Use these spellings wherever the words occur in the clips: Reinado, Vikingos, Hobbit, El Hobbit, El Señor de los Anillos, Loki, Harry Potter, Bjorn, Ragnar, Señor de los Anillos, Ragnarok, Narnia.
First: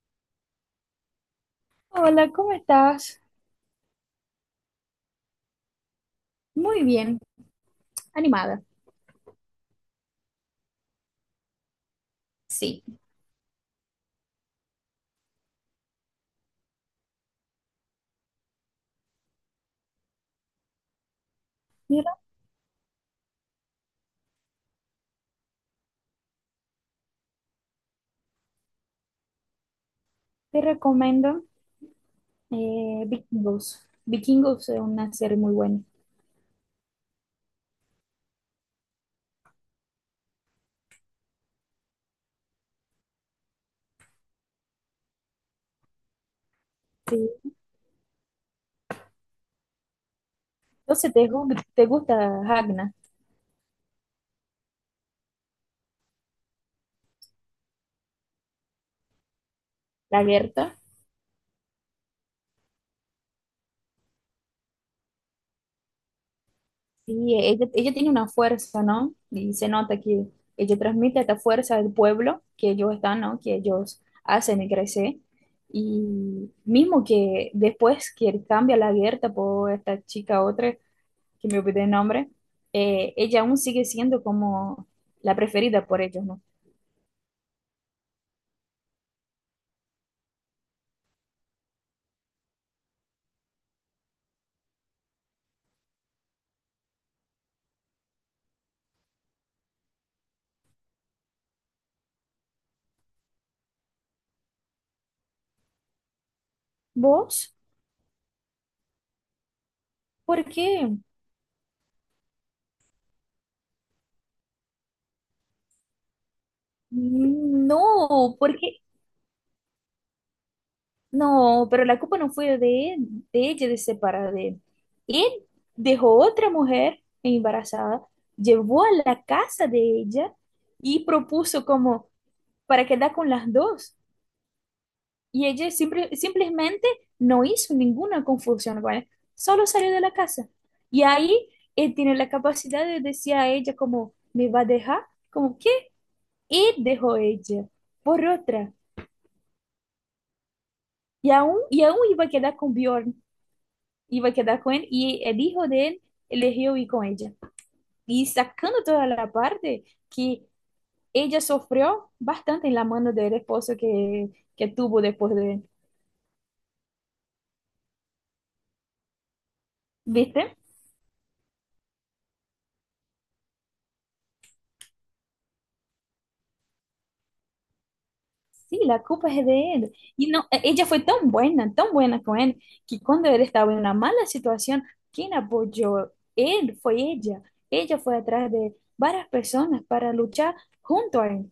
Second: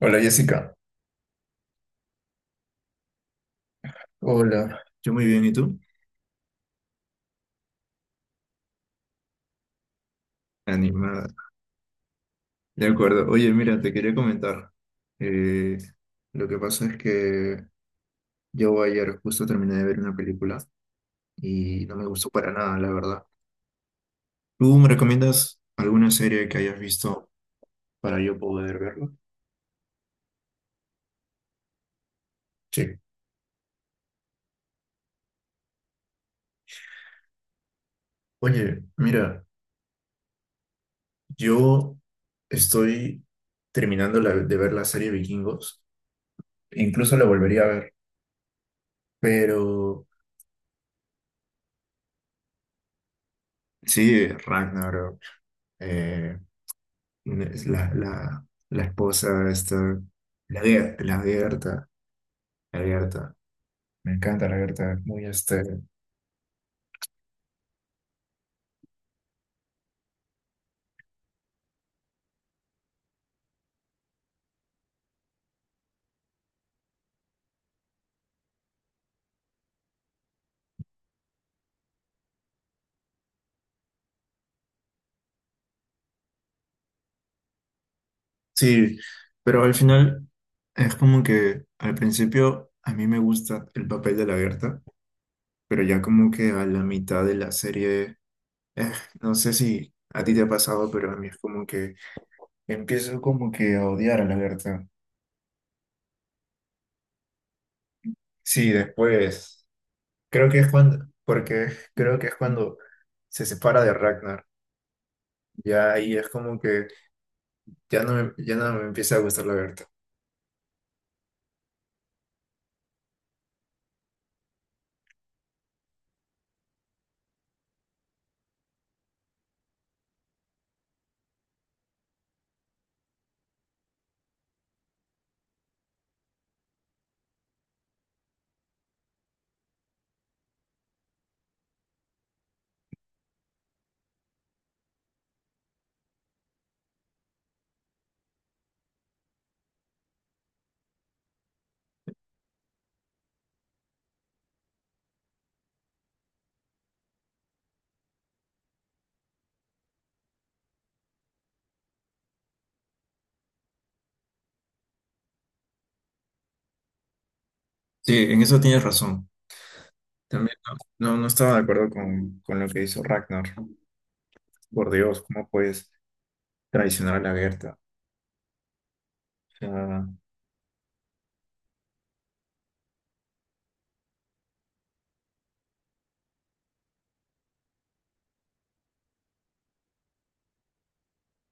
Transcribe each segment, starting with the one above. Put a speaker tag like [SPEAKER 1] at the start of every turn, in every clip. [SPEAKER 1] Hola Jessica.
[SPEAKER 2] Hola, ¿cómo estás?
[SPEAKER 1] Hola, yo muy bien, ¿y tú?
[SPEAKER 2] Muy bien, animada.
[SPEAKER 1] Animada.
[SPEAKER 2] Sí.
[SPEAKER 1] De acuerdo. Oye, mira, te quería comentar. Eh, lo que pasa es que yo ayer justo terminé de ver una película y no me
[SPEAKER 2] Mira,
[SPEAKER 1] gustó para nada, la verdad. ¿Tú me recomiendas alguna serie que hayas visto para yo poder verla?
[SPEAKER 2] te recomiendo
[SPEAKER 1] Sí.
[SPEAKER 2] Vikingos. Vikingos es una serie muy buena.
[SPEAKER 1] Oye, mira, yo estoy terminando de ver la serie Vikingos. Incluso la
[SPEAKER 2] Sí.
[SPEAKER 1] volvería a ver, pero...
[SPEAKER 2] Entonces, ¿te, te gusta Ragna,
[SPEAKER 1] Sí, Ragnarok. eh, Es la esposa, esta,
[SPEAKER 2] la Gerta?
[SPEAKER 1] La Gerta, la Gerta. Me encanta la Gerta, es muy este.
[SPEAKER 2] Sí, ella tiene una fuerza, ¿no? Y se nota que ella transmite esta fuerza del pueblo que ellos están, ¿no? Que ellos hacen y crecer. Y mismo que después que cambia la Gerta por esta chica otra, que me olvidé el nombre, ella aún sigue siendo como la preferida por ellos, ¿no?
[SPEAKER 1] Sí, pero al final es como que al principio a mí me gusta el papel de la Gerta, pero ya como que a la mitad de la serie, eh, no sé si a ti te ha pasado, pero a mí es como que empiezo como que a odiar a la Gerta.
[SPEAKER 2] ¿Vos?
[SPEAKER 1] Sí, después,
[SPEAKER 2] ¿Por
[SPEAKER 1] creo que es
[SPEAKER 2] qué?
[SPEAKER 1] cuando, porque creo que es cuando se separa de Ragnar. Ya ahí es como que
[SPEAKER 2] No,
[SPEAKER 1] ya no
[SPEAKER 2] porque
[SPEAKER 1] me empieza a gustar la Berta.
[SPEAKER 2] no, pero la culpa no fue de él, de ella de separar de él. Él dejó otra mujer embarazada, llevó a la casa de ella y propuso como para quedar con las dos. Y ella simplemente no hizo ninguna confusión con él, solo salió de la casa. Y ahí él tiene la capacidad de decir a ella como, ¿me va a dejar? Como, ¿qué? Y dejó ella por otra. Y aún iba a quedar con Bjorn, iba a quedar con él y el hijo de él eligió ir con ella. Y sacando toda la parte que ella sufrió bastante en la mano del esposo que tuvo después de él.
[SPEAKER 1] Sí, en eso tienes razón. También
[SPEAKER 2] ¿Viste?
[SPEAKER 1] no, no estaba de acuerdo con lo que hizo Ragnar. Por Dios, ¿cómo puedes traicionar a la Berta?
[SPEAKER 2] Sí, la culpa es
[SPEAKER 1] O
[SPEAKER 2] de él.
[SPEAKER 1] sea,
[SPEAKER 2] Y no, e- ella fue tan buena con él, que cuando él estaba en una mala situación, quien apoyó él fue ella. Ella fue atrás de varias personas para luchar junto a él.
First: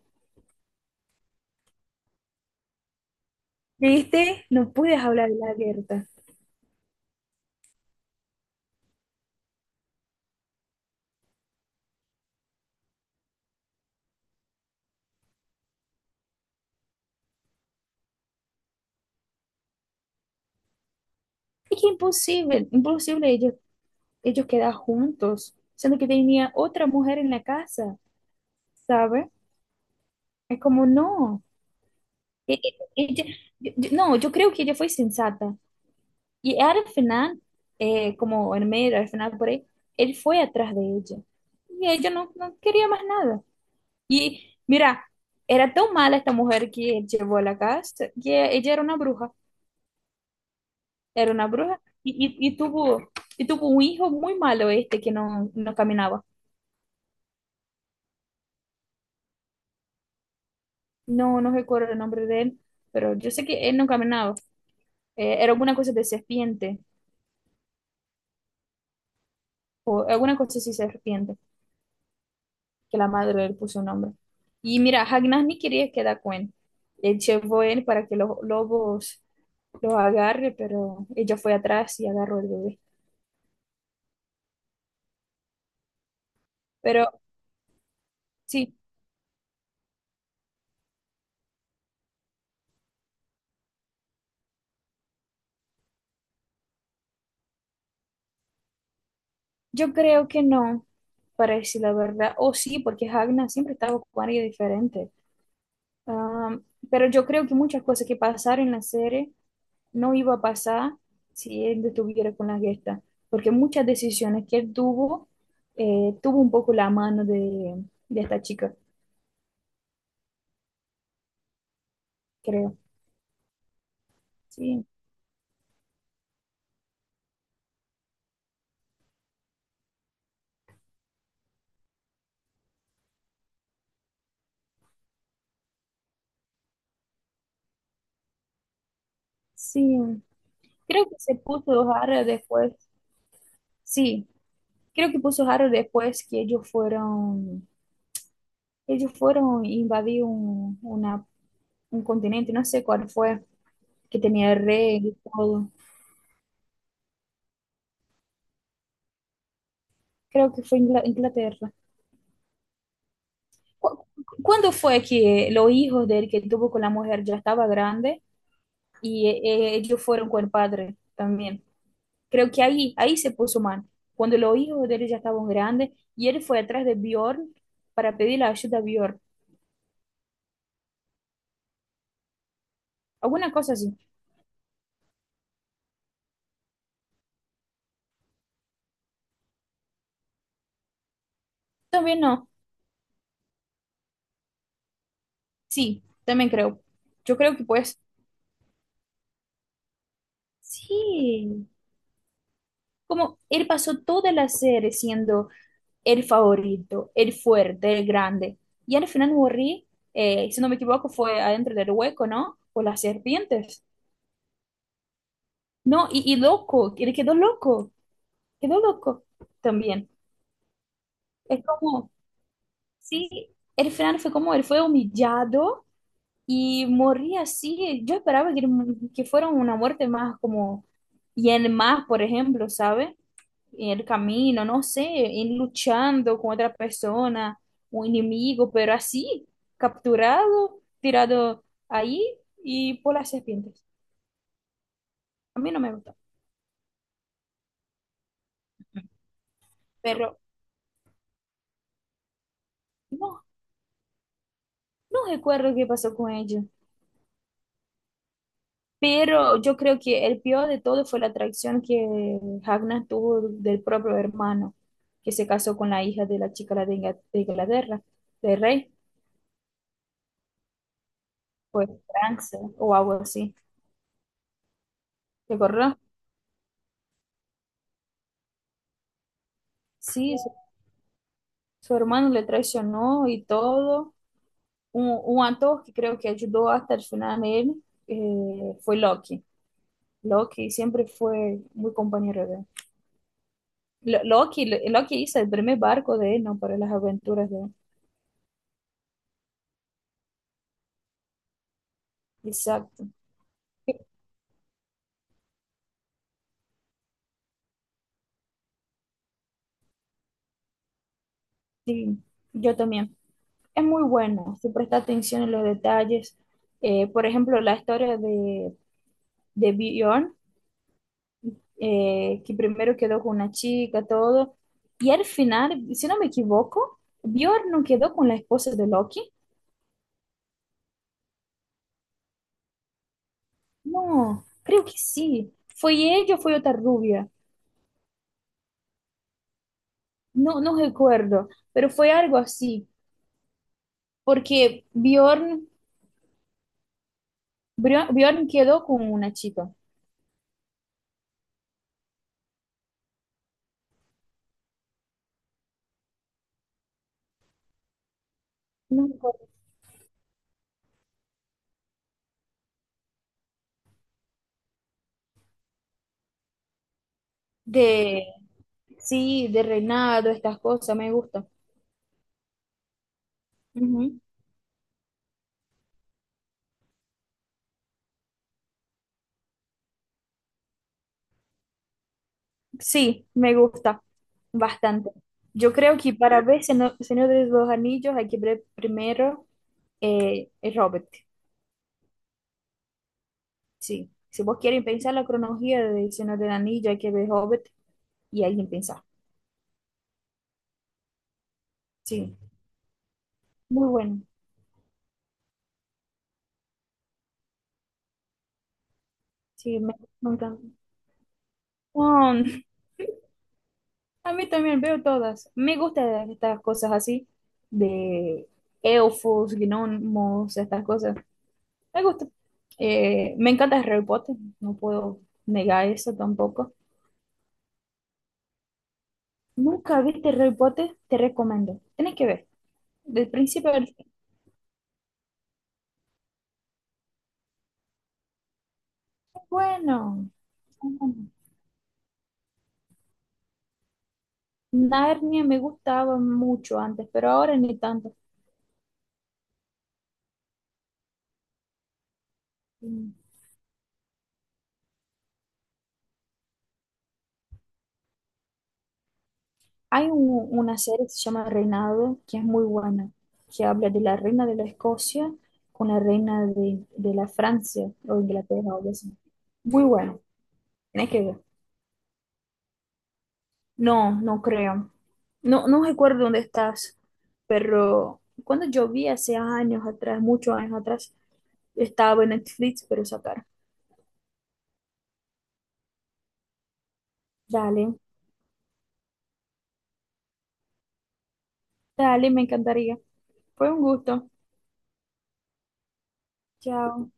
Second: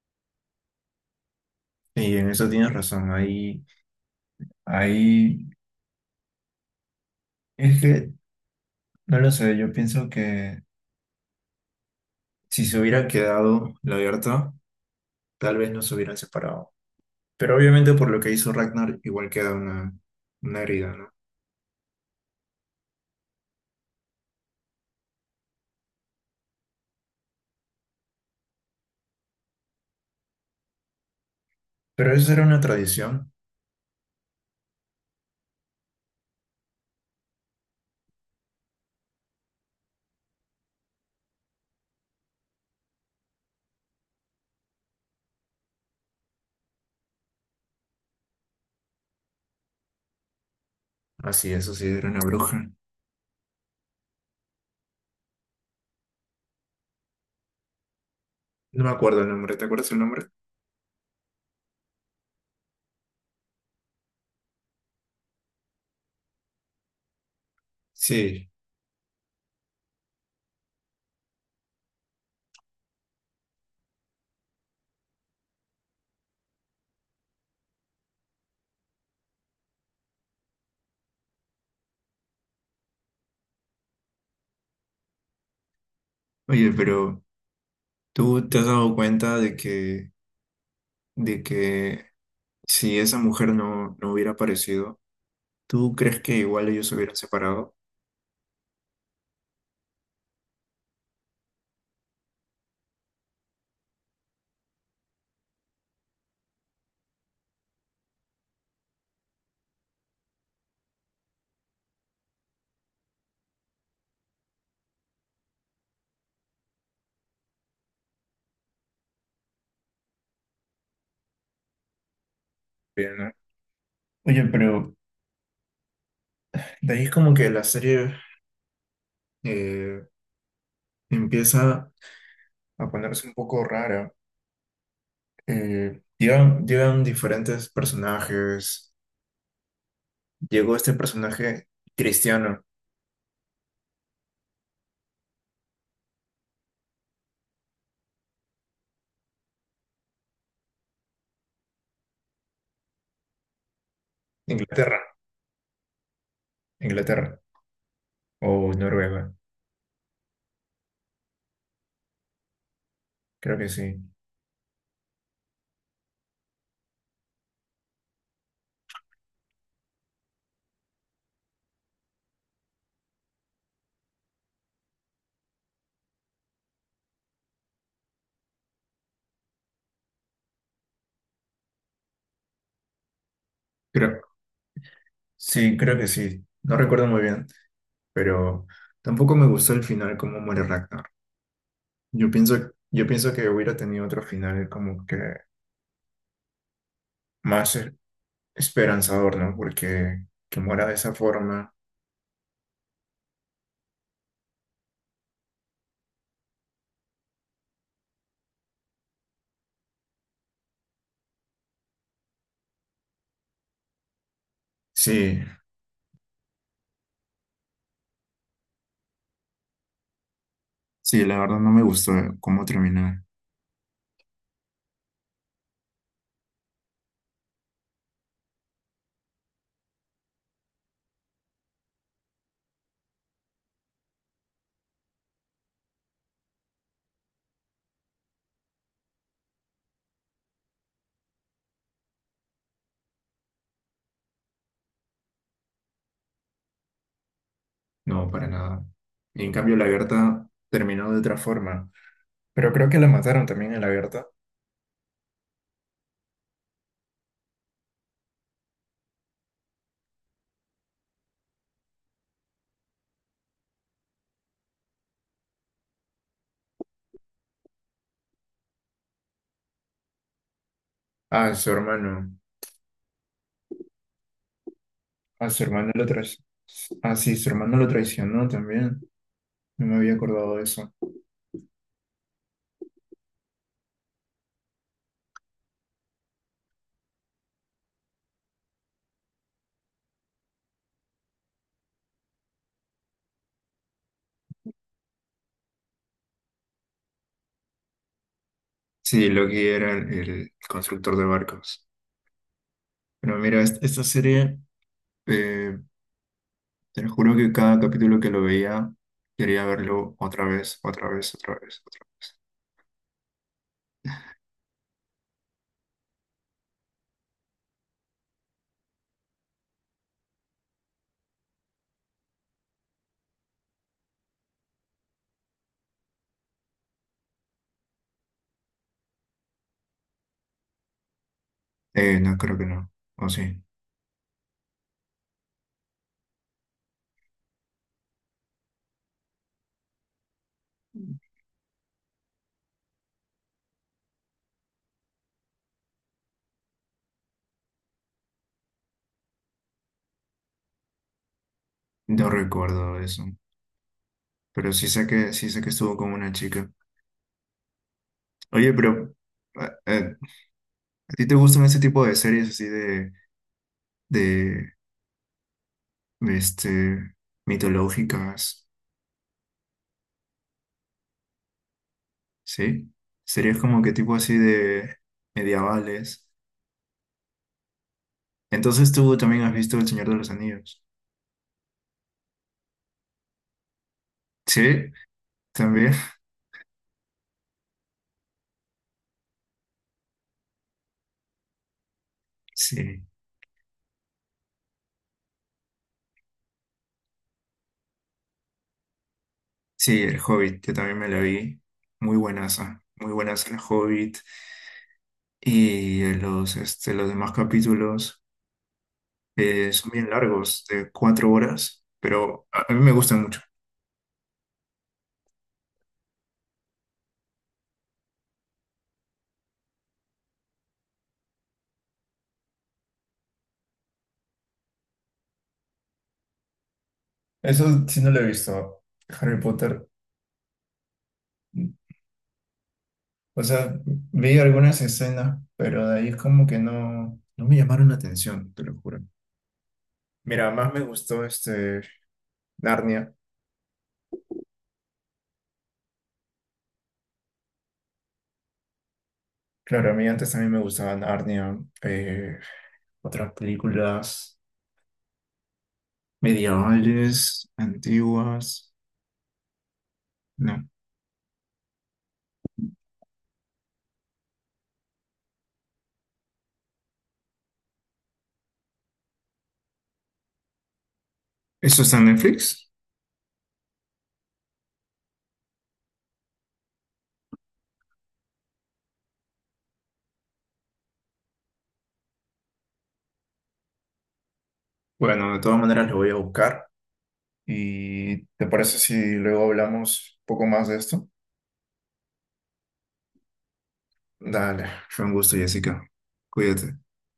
[SPEAKER 1] y en eso tienes razón. Ahí,
[SPEAKER 2] ¿Viste? No puedes hablar de
[SPEAKER 1] ahí
[SPEAKER 2] la guerra.
[SPEAKER 1] es que no lo sé. Yo pienso que si se hubiera quedado la Berta, tal vez no se hubieran separado. Pero obviamente por lo que hizo Ragnar, igual queda una herida, ¿no?
[SPEAKER 2] Es que imposible, imposible ellos quedar juntos, siendo que tenía otra mujer en la casa, ¿sabes? Es como, no.
[SPEAKER 1] Pero eso era una
[SPEAKER 2] Ella,
[SPEAKER 1] tradición.
[SPEAKER 2] no, yo creo que ella fue sensata. Y al final, como en medio, al final por ahí, él fue atrás de ella. Y ella no, no quería más nada. Y mira, era tan mala esta mujer que él llevó a la casa, que ella era una
[SPEAKER 1] Así, eso
[SPEAKER 2] bruja,
[SPEAKER 1] sí, era una
[SPEAKER 2] y, y
[SPEAKER 1] bruja.
[SPEAKER 2] tuvo, y tuvo un hijo muy malo este que no, no caminaba.
[SPEAKER 1] No me acuerdo el nombre, ¿te acuerdas el nombre?
[SPEAKER 2] No, no recuerdo el nombre de él, pero yo sé que él no caminaba. Era alguna cosa de serpiente,
[SPEAKER 1] Sí.
[SPEAKER 2] o alguna cosa así serpiente. Que la madre le puso un nombre. Y mira, Ragnar ni quería quedar con él. Él llevó a para que los lobos lo agarre, pero ella fue atrás y agarró el bebé.
[SPEAKER 1] Oye,
[SPEAKER 2] Pero
[SPEAKER 1] pero ¿tú te has
[SPEAKER 2] sí,
[SPEAKER 1] dado cuenta de que si esa mujer no hubiera aparecido, ¿tú crees que igual ellos se hubieran separado?
[SPEAKER 2] yo creo que no, para decir la verdad. O sí, porque Ragnar siempre estaba con alguien diferente. Am, pero yo creo que muchas cosas que pasaron en la serie no iba a pasar si él estuviera con la gesta, porque muchas decisiones que él tuvo, tuvo un poco la mano de esta chica, creo.
[SPEAKER 1] Bien, ¿no? Oye,
[SPEAKER 2] Sí,
[SPEAKER 1] pero de ahí es como que la serie eh, empieza a ponerse un poco rara. Llegan diferentes personajes.
[SPEAKER 2] sí.
[SPEAKER 1] Llegó este
[SPEAKER 2] Creo que se
[SPEAKER 1] personaje
[SPEAKER 2] puso raro
[SPEAKER 1] cristiano,
[SPEAKER 2] después. Sí, creo que puso raro después que ellos fueron e invadir un continente, no sé cuál fue, que tenía el
[SPEAKER 1] Inglaterra,
[SPEAKER 2] rey y todo.
[SPEAKER 1] Inglaterra o Noruega,
[SPEAKER 2] Creo que fue Inglaterra.
[SPEAKER 1] creo que sí.
[SPEAKER 2] ¿Cu- ¿Cuándo fue que los hijos de él que tuvo con la mujer ya estaba grande y ellos fueron con el padre también? Creo que ahí se puso mal. Cuando los hijos de él ya estaban grandes y él fue atrás de Bjorn para pedir la ayuda a Bjorn. Alguna cosa así.
[SPEAKER 1] Sí, creo que sí. No recuerdo muy bien, pero tampoco me gustó el final como muere Ragnar.
[SPEAKER 2] También no.
[SPEAKER 1] Yo pienso que hubiera tenido otro final como que
[SPEAKER 2] Sí, también creo. Yo creo que
[SPEAKER 1] más
[SPEAKER 2] pues
[SPEAKER 1] esperanzador, ¿no? Porque que muera de esa
[SPEAKER 2] sí.
[SPEAKER 1] forma.
[SPEAKER 2] Como él pasó toda la serie siendo el favorito, el fuerte, el grande. Y al final morri si no me equivoco, fue adentro del hueco, ¿no? Por las serpientes.
[SPEAKER 1] Sí,
[SPEAKER 2] No, y loco, él quedó loco también.
[SPEAKER 1] sí, la verdad
[SPEAKER 2] Es
[SPEAKER 1] no me gustó
[SPEAKER 2] como...
[SPEAKER 1] cómo terminó.
[SPEAKER 2] Sí, el final fue como él fue humillado y moría así. Yo esperaba que fuera una muerte más como, y en más, por ejemplo, ¿sabe? En el camino, no sé, en luchando con otra persona, un enemigo, pero así, capturado, tirado ahí y por las serpientes. A mí no me gustó,
[SPEAKER 1] No, para nada. Y en cambio la
[SPEAKER 2] pero
[SPEAKER 1] Berta terminó de otra forma. Pero creo que la
[SPEAKER 2] no,
[SPEAKER 1] mataron también a la Berta.
[SPEAKER 2] no recuerdo qué pasó con ellos. Pero yo creo que el peor de todo fue la traición que Ragnar tuvo del propio hermano, que se casó con la hija de la chica de de Inglaterra, del rey,
[SPEAKER 1] A su
[SPEAKER 2] pues
[SPEAKER 1] hermano.
[SPEAKER 2] Francia o algo así.
[SPEAKER 1] A
[SPEAKER 2] ¿Te
[SPEAKER 1] su hermano
[SPEAKER 2] acordás?
[SPEAKER 1] lo traicionó. Ah, sí, su hermano lo traicionó también. No me había
[SPEAKER 2] Sí,
[SPEAKER 1] acordado de eso.
[SPEAKER 2] su hermano le traicionó y todo. Un actor que creo que ayudó hasta el final a él fue Loki. Loki siempre fue muy compañero de él. Loki hizo el primer barco de él, ¿no? Para las aventuras de él.
[SPEAKER 1] Sí, Loki era el constructor de barcos.
[SPEAKER 2] Exacto.
[SPEAKER 1] Pero mira, esta serie, eh, te lo juro que cada capítulo que lo veía, quería verlo otra vez, otra vez, otra vez, otra
[SPEAKER 2] Sí,
[SPEAKER 1] vez.
[SPEAKER 2] yo también. Es muy bueno, si presta atención en los detalles. Por ejemplo, la historia de Bjorn, que primero quedó con una chica, todo. Y al final, si no me equivoco, Bjorn no quedó con la esposa de Loki.
[SPEAKER 1] No, creo que no. O sí,
[SPEAKER 2] No, creo que sí. ¿Fue ella o fue otra rubia? No, no recuerdo, pero fue algo así, porque Bjorn quedó con una chica.
[SPEAKER 1] no recuerdo eso. Pero sí sé que estuvo con una chica. Oye,
[SPEAKER 2] No
[SPEAKER 1] pero
[SPEAKER 2] recuerdo.
[SPEAKER 1] eh, eh, ¿a ti te gustan ese tipo de series así de, este,
[SPEAKER 2] De,
[SPEAKER 1] mitológicas?
[SPEAKER 2] sí, de reinado, estas cosas, me gusta.
[SPEAKER 1] ¿Sí? Series como que tipo
[SPEAKER 2] Ujú.
[SPEAKER 1] así de medievales. Entonces tú también has visto El Señor de los Anillos.
[SPEAKER 2] Sí, me gusta
[SPEAKER 1] Sí,
[SPEAKER 2] bastante. Yo
[SPEAKER 1] también.
[SPEAKER 2] creo que para ver Señor de los Anillos hay que ver primero el Hobbit.
[SPEAKER 1] Sí,
[SPEAKER 2] Sí, si vos quieren pensar la cronología de Señor del Anillo, hay que ver Hobbit y alguien pensar.
[SPEAKER 1] sí, El Hobbit, yo también me la vi. Muy
[SPEAKER 2] Sí,
[SPEAKER 1] buenas, muy buenas El
[SPEAKER 2] muy
[SPEAKER 1] Hobbit.
[SPEAKER 2] bueno.
[SPEAKER 1] Y los, este, los demás capítulos
[SPEAKER 2] Sí,
[SPEAKER 1] son
[SPEAKER 2] me,
[SPEAKER 1] bien
[SPEAKER 2] me encanta.
[SPEAKER 1] largos, de 4 horas,
[SPEAKER 2] Oh,
[SPEAKER 1] pero a mí me gustan mucho.
[SPEAKER 2] a mí también veo todas. Me gustan estas cosas así, de elfos, gnomos, estas cosas. Me gusta. Me encanta Harry Potter, no puedo negar eso tampoco.
[SPEAKER 1] Eso sí no lo he visto, Harry Potter.
[SPEAKER 2] Nunca viste Harry Potter, te recomiendo. Tienes que ver. Del
[SPEAKER 1] O
[SPEAKER 2] principio
[SPEAKER 1] sea,
[SPEAKER 2] al fin.
[SPEAKER 1] vi algunas escenas, pero de ahí es como que no, no me llamaron la atención, te lo juro.
[SPEAKER 2] Es bueno,
[SPEAKER 1] Mira, más me
[SPEAKER 2] es bueno.
[SPEAKER 1] gustó este Narnia.
[SPEAKER 2] Narnia me gustaba mucho antes, pero ahora ni tanto.
[SPEAKER 1] Claro, a mí antes también me gustaban Narnia, eh,
[SPEAKER 2] Mm.
[SPEAKER 1] otras películas medievales, antiguas.
[SPEAKER 2] Hay
[SPEAKER 1] No.
[SPEAKER 2] una serie que se llama Reinado, que es muy buena, que habla de la reina de la Escocia con la reina de la Francia o Inglaterra o algo así. Muy bueno, tienes que ver.
[SPEAKER 1] ¿Eso está en Netflix?
[SPEAKER 2] No, no creo. No, no recuerdo dónde estás, pero cuando yo vi hace años atrás, muchos años atrás, estaba en Netflix, pero sacar.
[SPEAKER 1] Bueno, de todas maneras lo voy a buscar.
[SPEAKER 2] Dale,
[SPEAKER 1] ¿Y te parece si luego hablamos un poco más de esto?
[SPEAKER 2] dale, me encantaría. Fue un gusto.
[SPEAKER 1] Dale, fue un gusto, Jessica. Cuídate.
[SPEAKER 2] Chao.